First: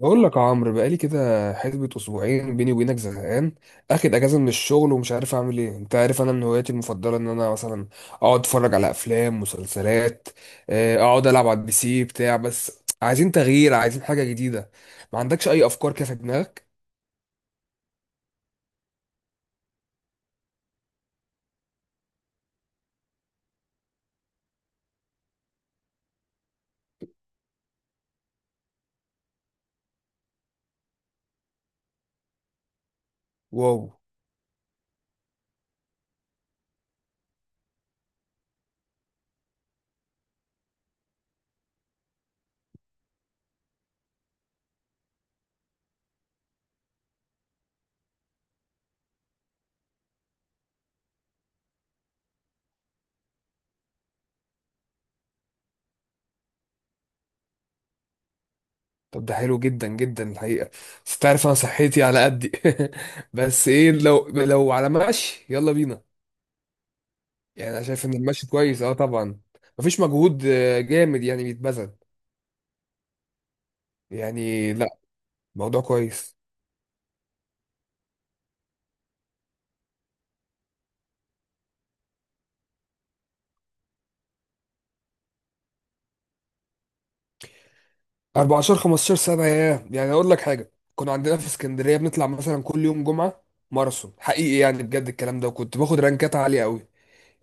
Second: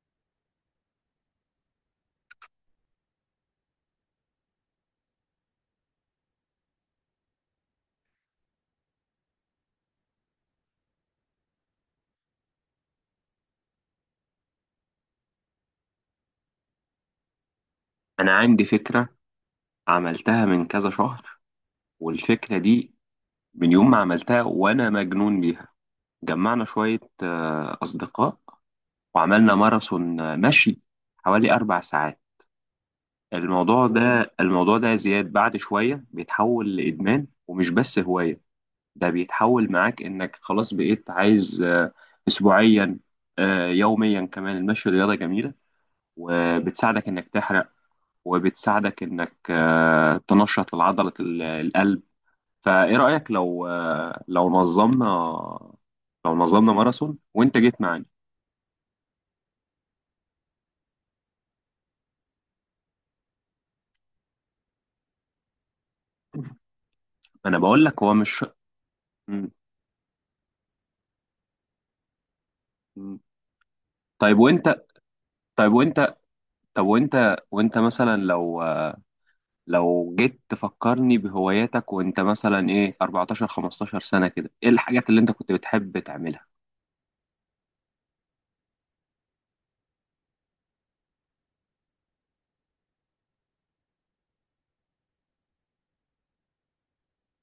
بقول لك يا عمرو، بقالي كده حسبة اسبوعين بيني وبينك زهقان. اخد اجازه من الشغل ومش عارف اعمل ايه. انت عارف انا من هواياتي المفضله ان انا مثلا اقعد اتفرج على افلام مسلسلات. اقعد العب على البي سي بتاع، بس عايزين تغيير، عايزين حاجه جديده. ما عندكش اي افكار كده في دماغك؟ أنا عندي فكرة، عملتها من كذا شهر. والفكرة دي من يوم ما عملتها وأنا مجنون بيها. جمعنا شوية أصدقاء، وعملنا ماراثون مشي حوالي أربع ساعات. واو. الموضوع ده الموضوع ده يا زياد، بعد شوية بيتحول لإدمان ومش بس هواية. ده بيتحول معاك إنك خلاص بقيت عايز أسبوعيا، يوميا كمان. المشي رياضة جميلة، وبتساعدك إنك تحرق، وبتساعدك انك تنشط لعضلة القلب. فايه رأيك لو نظمنا ماراثون وانت جيت معانا؟ طب ده حلو جدا جدا الحقيقه، بس تعرف انا صحتي على قدي. بس ايه، لو على مشي يلا بينا. انا يعني انا بقول لك شايف هو ان مش المشي كويس، اه طبعا، م- مفيش مجهود جامد يعني بيتبذل. م. طيب يعني وانت لا، طيب موضوع وانت كويس. طب وانت وانت مثلا لو جيت تفكرني بهواياتك. وانت مثلا ايه، 14 15 سنة كده، ايه الحاجات اللي انت كنت بتحب تعملها؟ 14 15 سنة، ياه، يعني اقول لك حاجة، كنا عندنا في اسكندرية بنطلع مثلا كل يوم جمعة ماراثون حقيقي، يعني بجد الكلام ده، وكنت باخد رانكات عالية قوي.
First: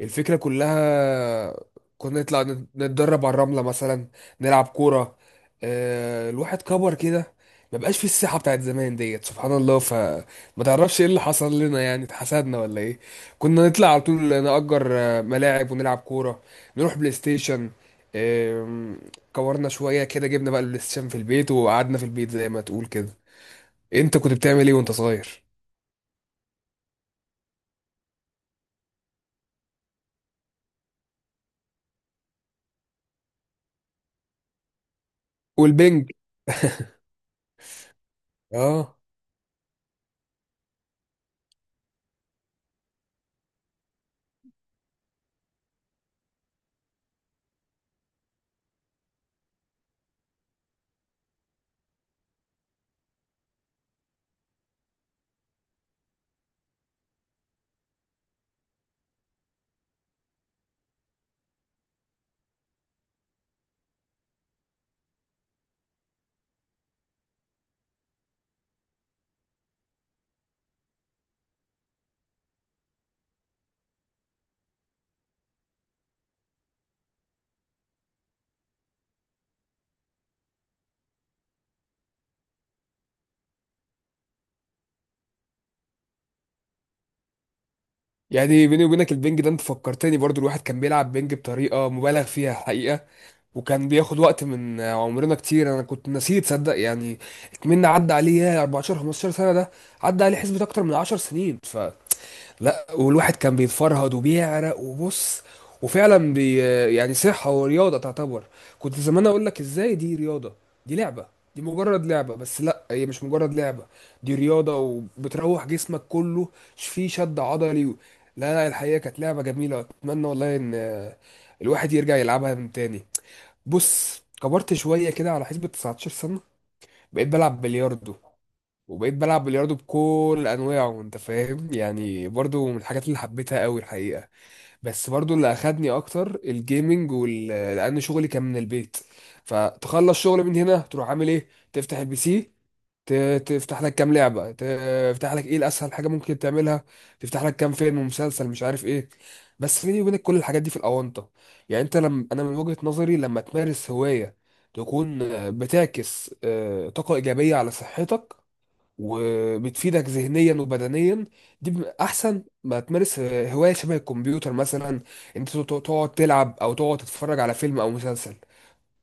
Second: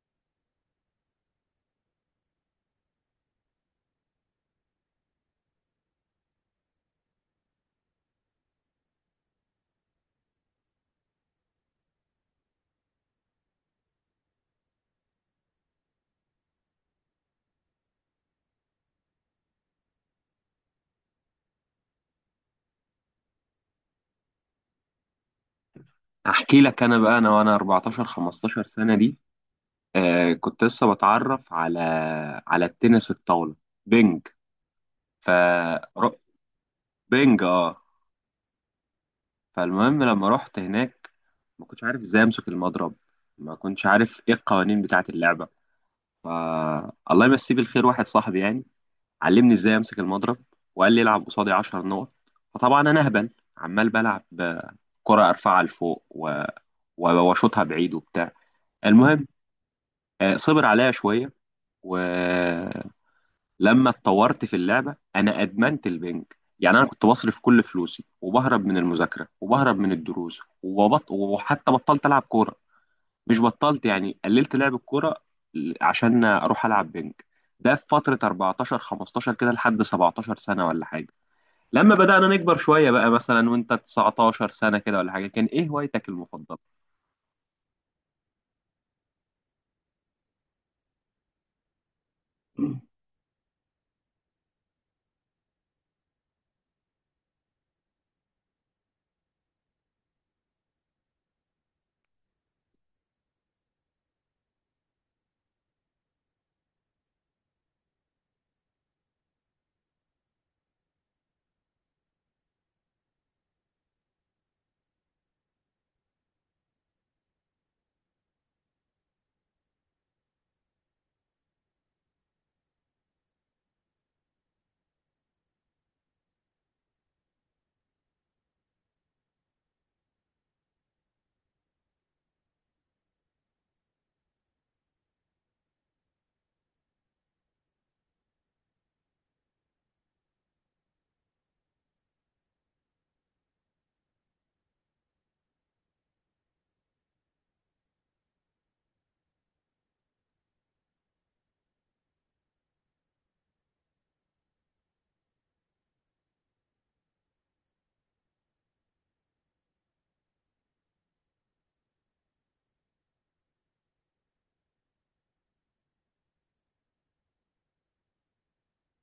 الفكرة كلها، كنا نطلع نتدرب على الرملة مثلا، نلعب كورة. الواحد كبر كده، ما بقاش في الصحة بتاعت زمان ديت، سبحان الله. فما تعرفش ايه اللي حصل لنا، يعني اتحسدنا ولا ايه؟ كنا نطلع على طول نأجر ملاعب ونلعب كورة، نروح بلاي ستيشن. آم، كورنا شوية كده، جبنا بقى البلاي ستيشن في البيت وقعدنا في البيت زي ما تقول كده. انت كنت بتعمل ايه وانت صغير؟ احكي لك انا بقى، انا وانا 14 15 سنة دي، كنت لسه بتعرف على التنس الطاولة، بينج ف والبنج، ر- بينج اه اه. فالمهم لما رحت هناك، ما كنتش عارف ازاي امسك المضرب، ما كنتش عارف ايه القوانين بتاعة اللعبة. ف الله يمسيه بالخير، واحد صاحبي يعني علمني ازاي امسك المضرب، وقال لي العب قصادي 10 نقط. فطبعا انا اهبل، عمال بلعب كرة، ارفعها لفوق واشوطها بعيد وبتاع. المهم، صبر عليا شوية، و لما اتطورت في اللعبه انا ادمنت البنك. يعني انا كنت بصرف كل فلوسي، وبهرب من المذاكره، وبهرب من الدروس، وحتى بطلت العب كوره. مش بطلت يعني، قللت لعب الكوره عشان اروح العب بنك. ده في فتره 14 15 كده لحد 17 سنه ولا حاجه. لما بدانا نكبر شويه بقى، مثلا وانت 19 سنه كده ولا حاجه، كان ايه هوايتك المفضله؟ يعني بيني وبينك البنج ده، انت فكرتني برضو، الواحد كان بيلعب بنج بطريقة مبالغ فيها حقيقة، وكان بياخد وقت من عمرنا كتير. انا كنت نسيت، تصدق يعني؟ اتمنى، عدى عليه يا 14 15 سنة ده، عدى عليه حسبة اكتر من 10 سنين. لا والواحد كان بيتفرهد وبيعرق وبص، وفعلا يعني صحة ورياضة تعتبر. كنت زمان اقول لك ازاي دي رياضة، دي لعبة، دي مجرد لعبة. بس لا، هي مش مجرد لعبة، دي رياضة، وبتروح جسمك كله. فيه شد عضلي لا لا، الحقيقة كانت لعبة جميلة، اتمنى والله ان الواحد يرجع يلعبها من تاني. بص، كبرت شوية كده على حسبة 19 سنة، بقيت بلعب بلياردو، وبقيت بلعب بلياردو بكل انواعه، انت فاهم يعني، برضو من الحاجات اللي حبيتها قوي الحقيقه. بس برضو اللي اخدني اكتر الجيمنج وال لان شغلي كان من البيت. فتخلص شغل من هنا، تروح عامل ايه؟ تفتح البي سي، تفتح لك كام لعبه، تفتح لك ايه، الاسهل حاجه ممكن تعملها، تفتح لك كام فيلم ومسلسل مش عارف ايه. بس بيني وبينك كل الحاجات دي في الاونطه. يعني انت لم... انا من وجهه نظري، لما تمارس هوايه، تكون بتعكس طاقه ايجابيه على صحتك، وبتفيدك ذهنيا وبدنيا. دي احسن ما تمارس هوايه شبه الكمبيوتر مثلا، انت تقعد تلعب، او تقعد تتفرج على فيلم او مسلسل.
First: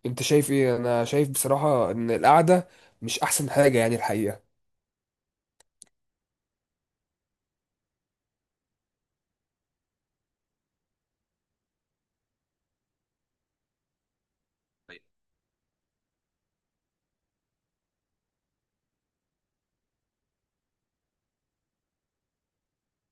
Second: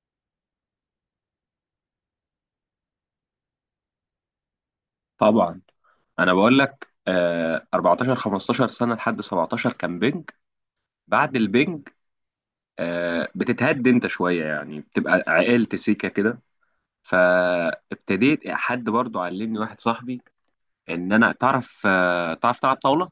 انت شايف ايه؟ انا شايف بصراحه ان القعده مش احسن حاجه يعني الحقيقه. طبعا. انا بقول لك، 14 15 سنه لحد 17 كان بنج. بعد البنج بتتهد انت شويه، يعني بتبقى عقلت سيكه كده. فابتديت، حد برضو علمني، واحد صاحبي، ان انا تعرف تلعب طاوله.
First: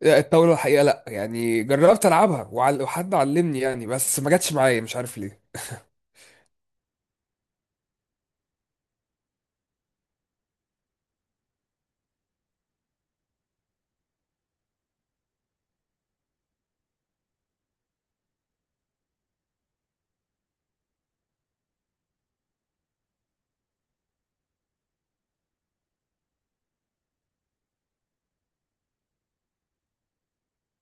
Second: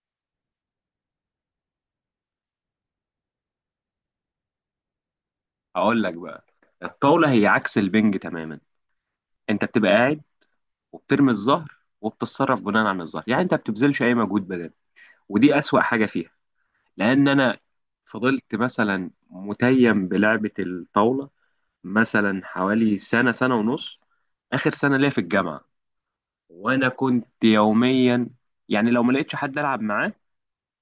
لا، الطاوله الحقيقه لا، يعني جربت العبها وحد علمني يعني، بس ما جاتش معايا مش عارف ليه. اقول لك بقى، الطاوله هي عكس البنج تماما. انت بتبقى قاعد، وبترمي الظهر، وبتتصرف بناء عن الظهر. يعني انت ما بتبذلش اي مجهود بدني، ودي اسوأ حاجه فيها. لان انا فضلت مثلا متيم بلعبه الطاوله، مثلا حوالي سنه سنه ونص، اخر سنه ليا في الجامعه. وانا كنت يوميا، يعني لو ما لقيتش حد العب معاه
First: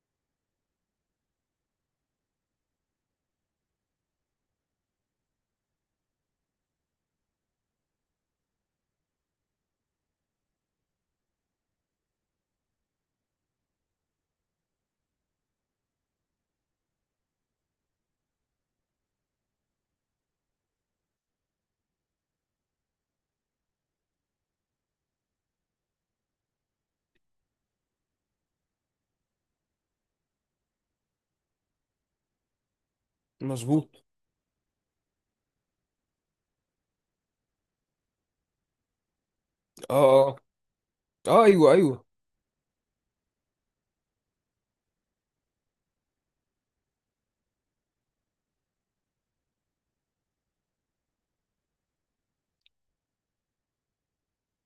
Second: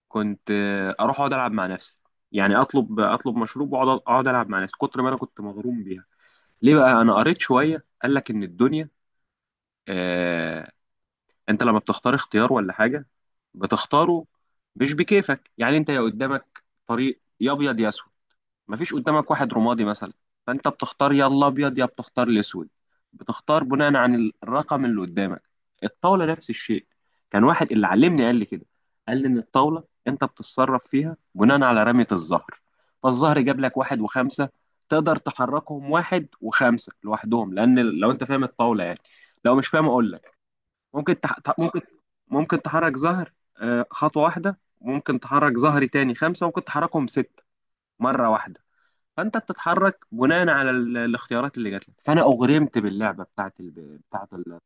كنت اروح اقعد العب مع نفسي. يعني اطلب مشروب واقعد العب مع نفسي، كتر ما انا كنت مغروم بيها. ليه بقى؟ انا قريت شويه، قال لك ان الدنيا، آه انت لما بتختار اختيار ولا حاجه، بتختاره مش بكيفك. يعني انت، يا قدامك طريق يا ابيض يا اسود، مفيش قدامك واحد رمادي مثلا. فانت بتختار، يا الابيض يا بتختار الاسود، بتختار بناء عن الرقم اللي قدامك. الطاوله نفس الشيء. كان واحد اللي علمني قال لي كده، قال لي ان الطاوله انت بتتصرف فيها بناء على رميه الزهر. فالزهر جاب لك واحد مظبوط. وخمسه، تقدر تحركهم واحد وخمسه لوحدهم. لان لو انت فاهم الطاوله يعني، لو مش فاهم اقول اه لك. اه. ممكن تح... اه تح- ايوه ممكن ايوه. ممكن تحرك زهر خطوه واحده، ممكن تحرك زهري تاني خمسه، ممكن تحركهم سته مره واحده. فانت بتتحرك بناء على الاختيارات اللي جات لك، فانا اغرمت باللعبه بتاعت بتاعت الطاوله.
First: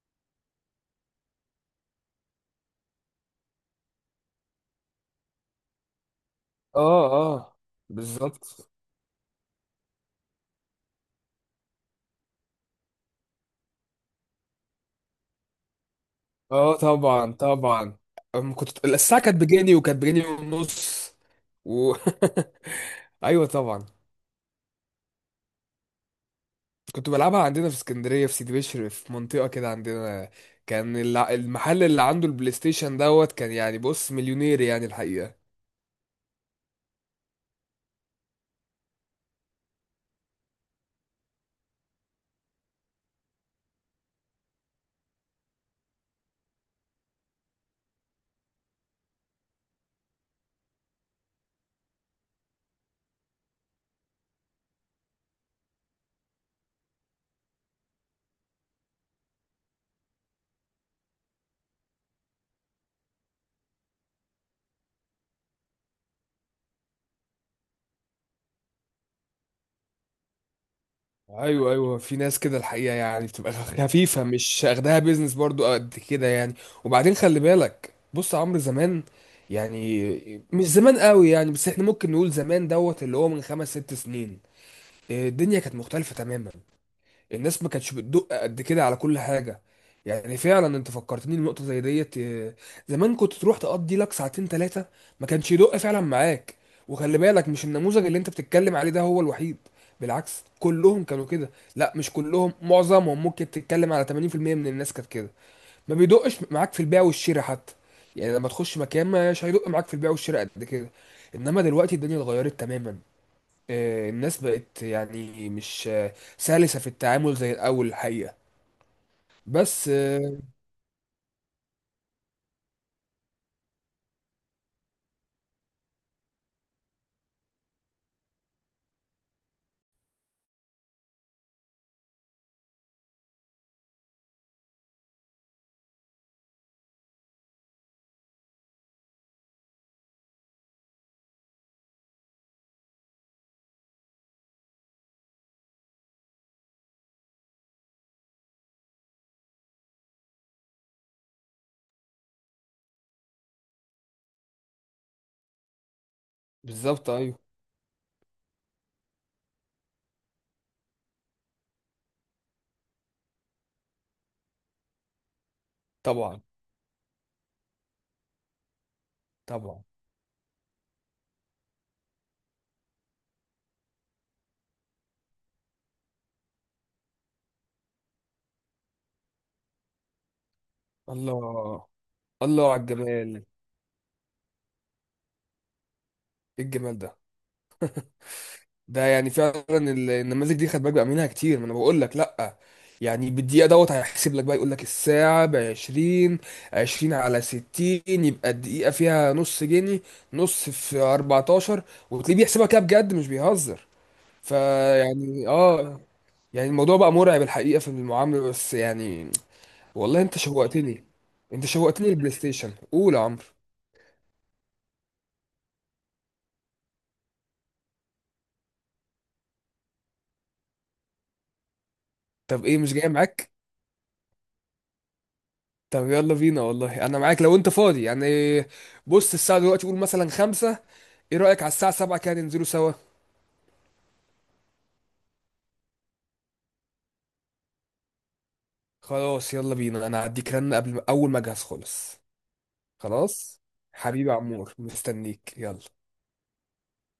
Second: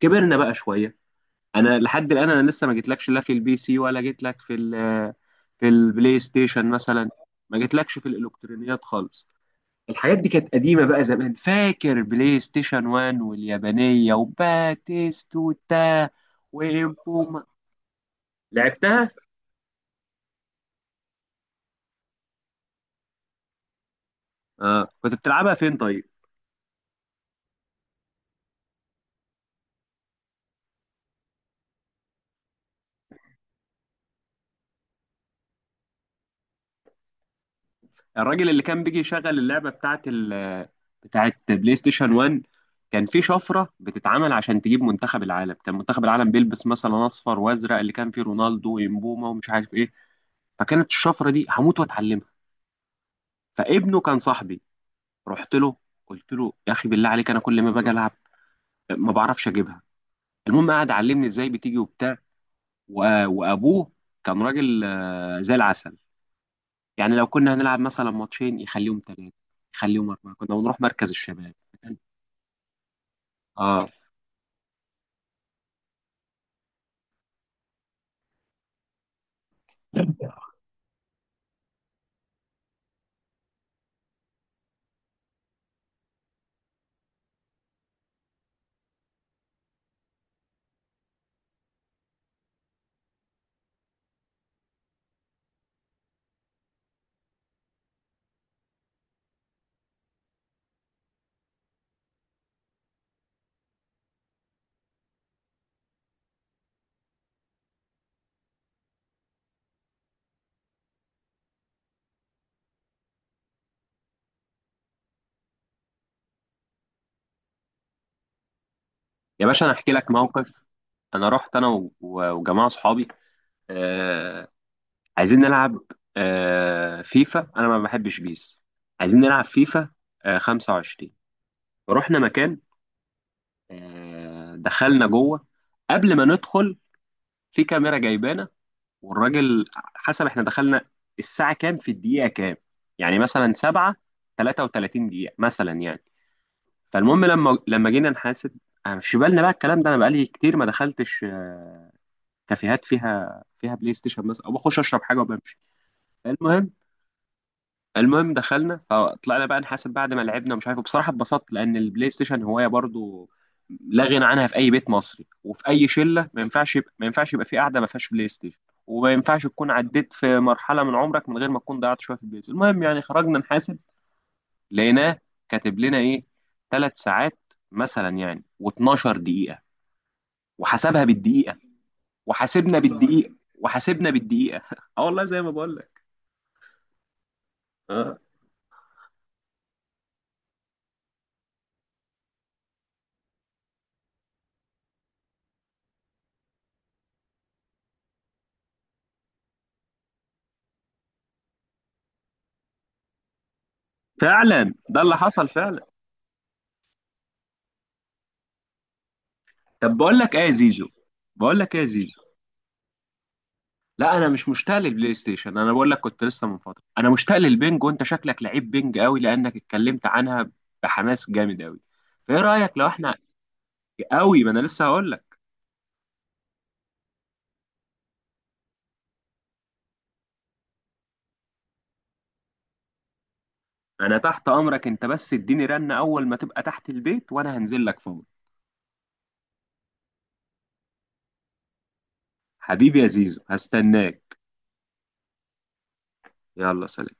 كبرنا بقى شويه. انا لحد الان، انا لسه ما جيتلكش لا في البي سي ولا جيتلك في في البلاي ستيشن اه مثلا، اه. ما جيتلكش في بالظبط. الالكترونيات خالص. الحاجات دي كانت قديمه بقى زمان، فاكر بلاي ستيشن 1 واليابانيه وباتيستوتا اه طبعا وبوما، طبعا. أم، كنت لعبتها. الساعة كانت بجنيه وكانت بجنيه ونص و... ايوه طبعا. اه كنت بتلعبها فين طيب؟ كنت بلعبها عندنا في اسكندرية في سيدي بشر في منطقة كده عندنا. كان المحل اللي عنده البلاي ستيشن دوت، كان يعني بص مليونير يعني الحقيقة. الراجل اللي كان بيجي يشغل اللعبه بتاعت بتاعت بلاي ستيشن 1، كان في شفره بتتعمل عشان تجيب منتخب العالم. كان منتخب العالم بيلبس مثلا اصفر وازرق، اللي كان فيه رونالدو ويمبوما ومش عارف ايه. فكانت الشفره دي هموت واتعلمها. فابنه كان صاحبي، رحت له قلت له يا اخي بالله عليك، انا كل ما باجي العب ما بعرفش اجيبها. المهم قعد علمني ازاي بتيجي وبتاع. وابوه كان راجل زي العسل. يعني لو كنا هنلعب مثلا ماتشين يخليهم ثلاثه، يخليهم اربعه، كنا بنروح مركز الشباب. ايوه ايوه، في ناس كده الحقيقة، يعني بتبقى اه خفيفة، مش اخدها بيزنس برضو قد كده يعني. وبعدين خلي بالك بص يا عمرو، زمان، يعني مش زمان قوي يعني، بس احنا ممكن نقول زمان دوت، اللي هو من خمس ست سنين، الدنيا كانت مختلفة تماما. الناس ما كانتش بتدق قد كده على كل حاجة. يعني فعلا انت فكرتني النقطة زي ديت، زمان كنت تروح تقضي لك ساعتين ثلاثة، ما كانش يدق فعلا معاك. وخلي بالك مش النموذج اللي انت بتتكلم عليه ده هو الوحيد، بالعكس كلهم كانوا كده. لا مش كلهم، معظمهم، ممكن تتكلم على 80% من الناس كانت كده. ما بيدقش معاك في البيع والشراء حتى، يعني لما تخش مكان مش هيدق معاك في البيع والشراء قد كده. انما دلوقتي الدنيا اتغيرت تماما. الناس بقت يعني مش سلسة في التعامل زي الأول الحقيقة. يا باشا، انا بس احكي لك موقف. انا رحت، انا وجماعه صحابي آه عايزين نلعب فيفا، انا ما بحبش بيس، عايزين نلعب فيفا 25. رحنا مكان، دخلنا جوه. قبل ما ندخل، في كاميرا جايبانا، والراجل حسب احنا دخلنا الساعه كام في الدقيقه كام، يعني مثلا 7 33 دقيقه مثلا يعني. فالمهم لما جينا نحاسب. أنا مش في بالنا بقى الكلام ده، انا بقالي كتير ما دخلتش كافيهات فيها بلاي ستيشن مثلا، او بخش اشرب حاجه وبمشي. المهم بالظبط أيوه. المهم دخلنا، فطلعنا بقى نحاسب بعد ما لعبنا. مش عارف بصراحه اتبسطت، لان البلاي ستيشن هوايه برضو لا غنى عنها في اي بيت مصري وفي اي شله. ما طبعا ينفعش يبقى، في قاعده ما فيهاش بلاي ستيشن. وما ينفعش تكون طبعا. عديت في مرحله من عمرك من غير ما تكون ضيعت شويه في البلاي ستيشن. المهم يعني خرجنا نحاسب، لقيناه كاتب لنا ايه، ثلاث ساعات مثلا يعني و12 دقيقة، وحسبها بالدقيقة، الله. الله وحاسبنا على بالدقيقة، الجمال. وحاسبنا بالدقيقة. اه والله زي ما بقول لك. إيه الجمال ده! اه ده يعني فعلا النماذج دي خد بالك بقى منها كتير، ما أنا بقول لك. لأ يعني بالدقيقة دوت هيحسب لك بقى، يقول لك الساعة ب 20، 20 على 60، يبقى الدقيقة فيها نص جنيه، نص في 14، وتلاقيه بيحسبها كده بجد مش بيهزر. فعلا، ده اللي حصل فيعني فعلا. اه، يعني الموضوع بقى مرعب الحقيقة في المعاملة بس يعني. طب بقول والله لك انت ايه يا زيزو، شوقتني، بقول انت لك ايه يا شوقتني. زيزو، البلاي ستيشن؟ قول يا عمرو. لا انا مش مشتاق للبلاي ستيشن. انا بقول لك، كنت لسه من فترة انا مشتاق للبنج، وانت شكلك لعيب بنج قوي لانك اتكلمت عنها بحماس جامد قوي. فايه طب رأيك ايه، لو مش جاي احنا، معاك؟ قوي، ما انا لسه هقول. طب يلا بينا، والله انا معاك لو انت فاضي يعني. بص الساعة دلوقتي قول مثلا خمسة، ايه رأيك على الساعة سبعة كده ننزلوا سوا. انا تحت امرك انت، بس اديني رنة اول ما تبقى تحت البيت وانا هنزل لك فور. خلاص يلا بينا، انا هديك رن قبل ما- اول ما اجهز خالص. حبيبي يا زيزو، خلاص، حبيبي يا هستناك. عمور، مستنيك، يلا. يلا سلام.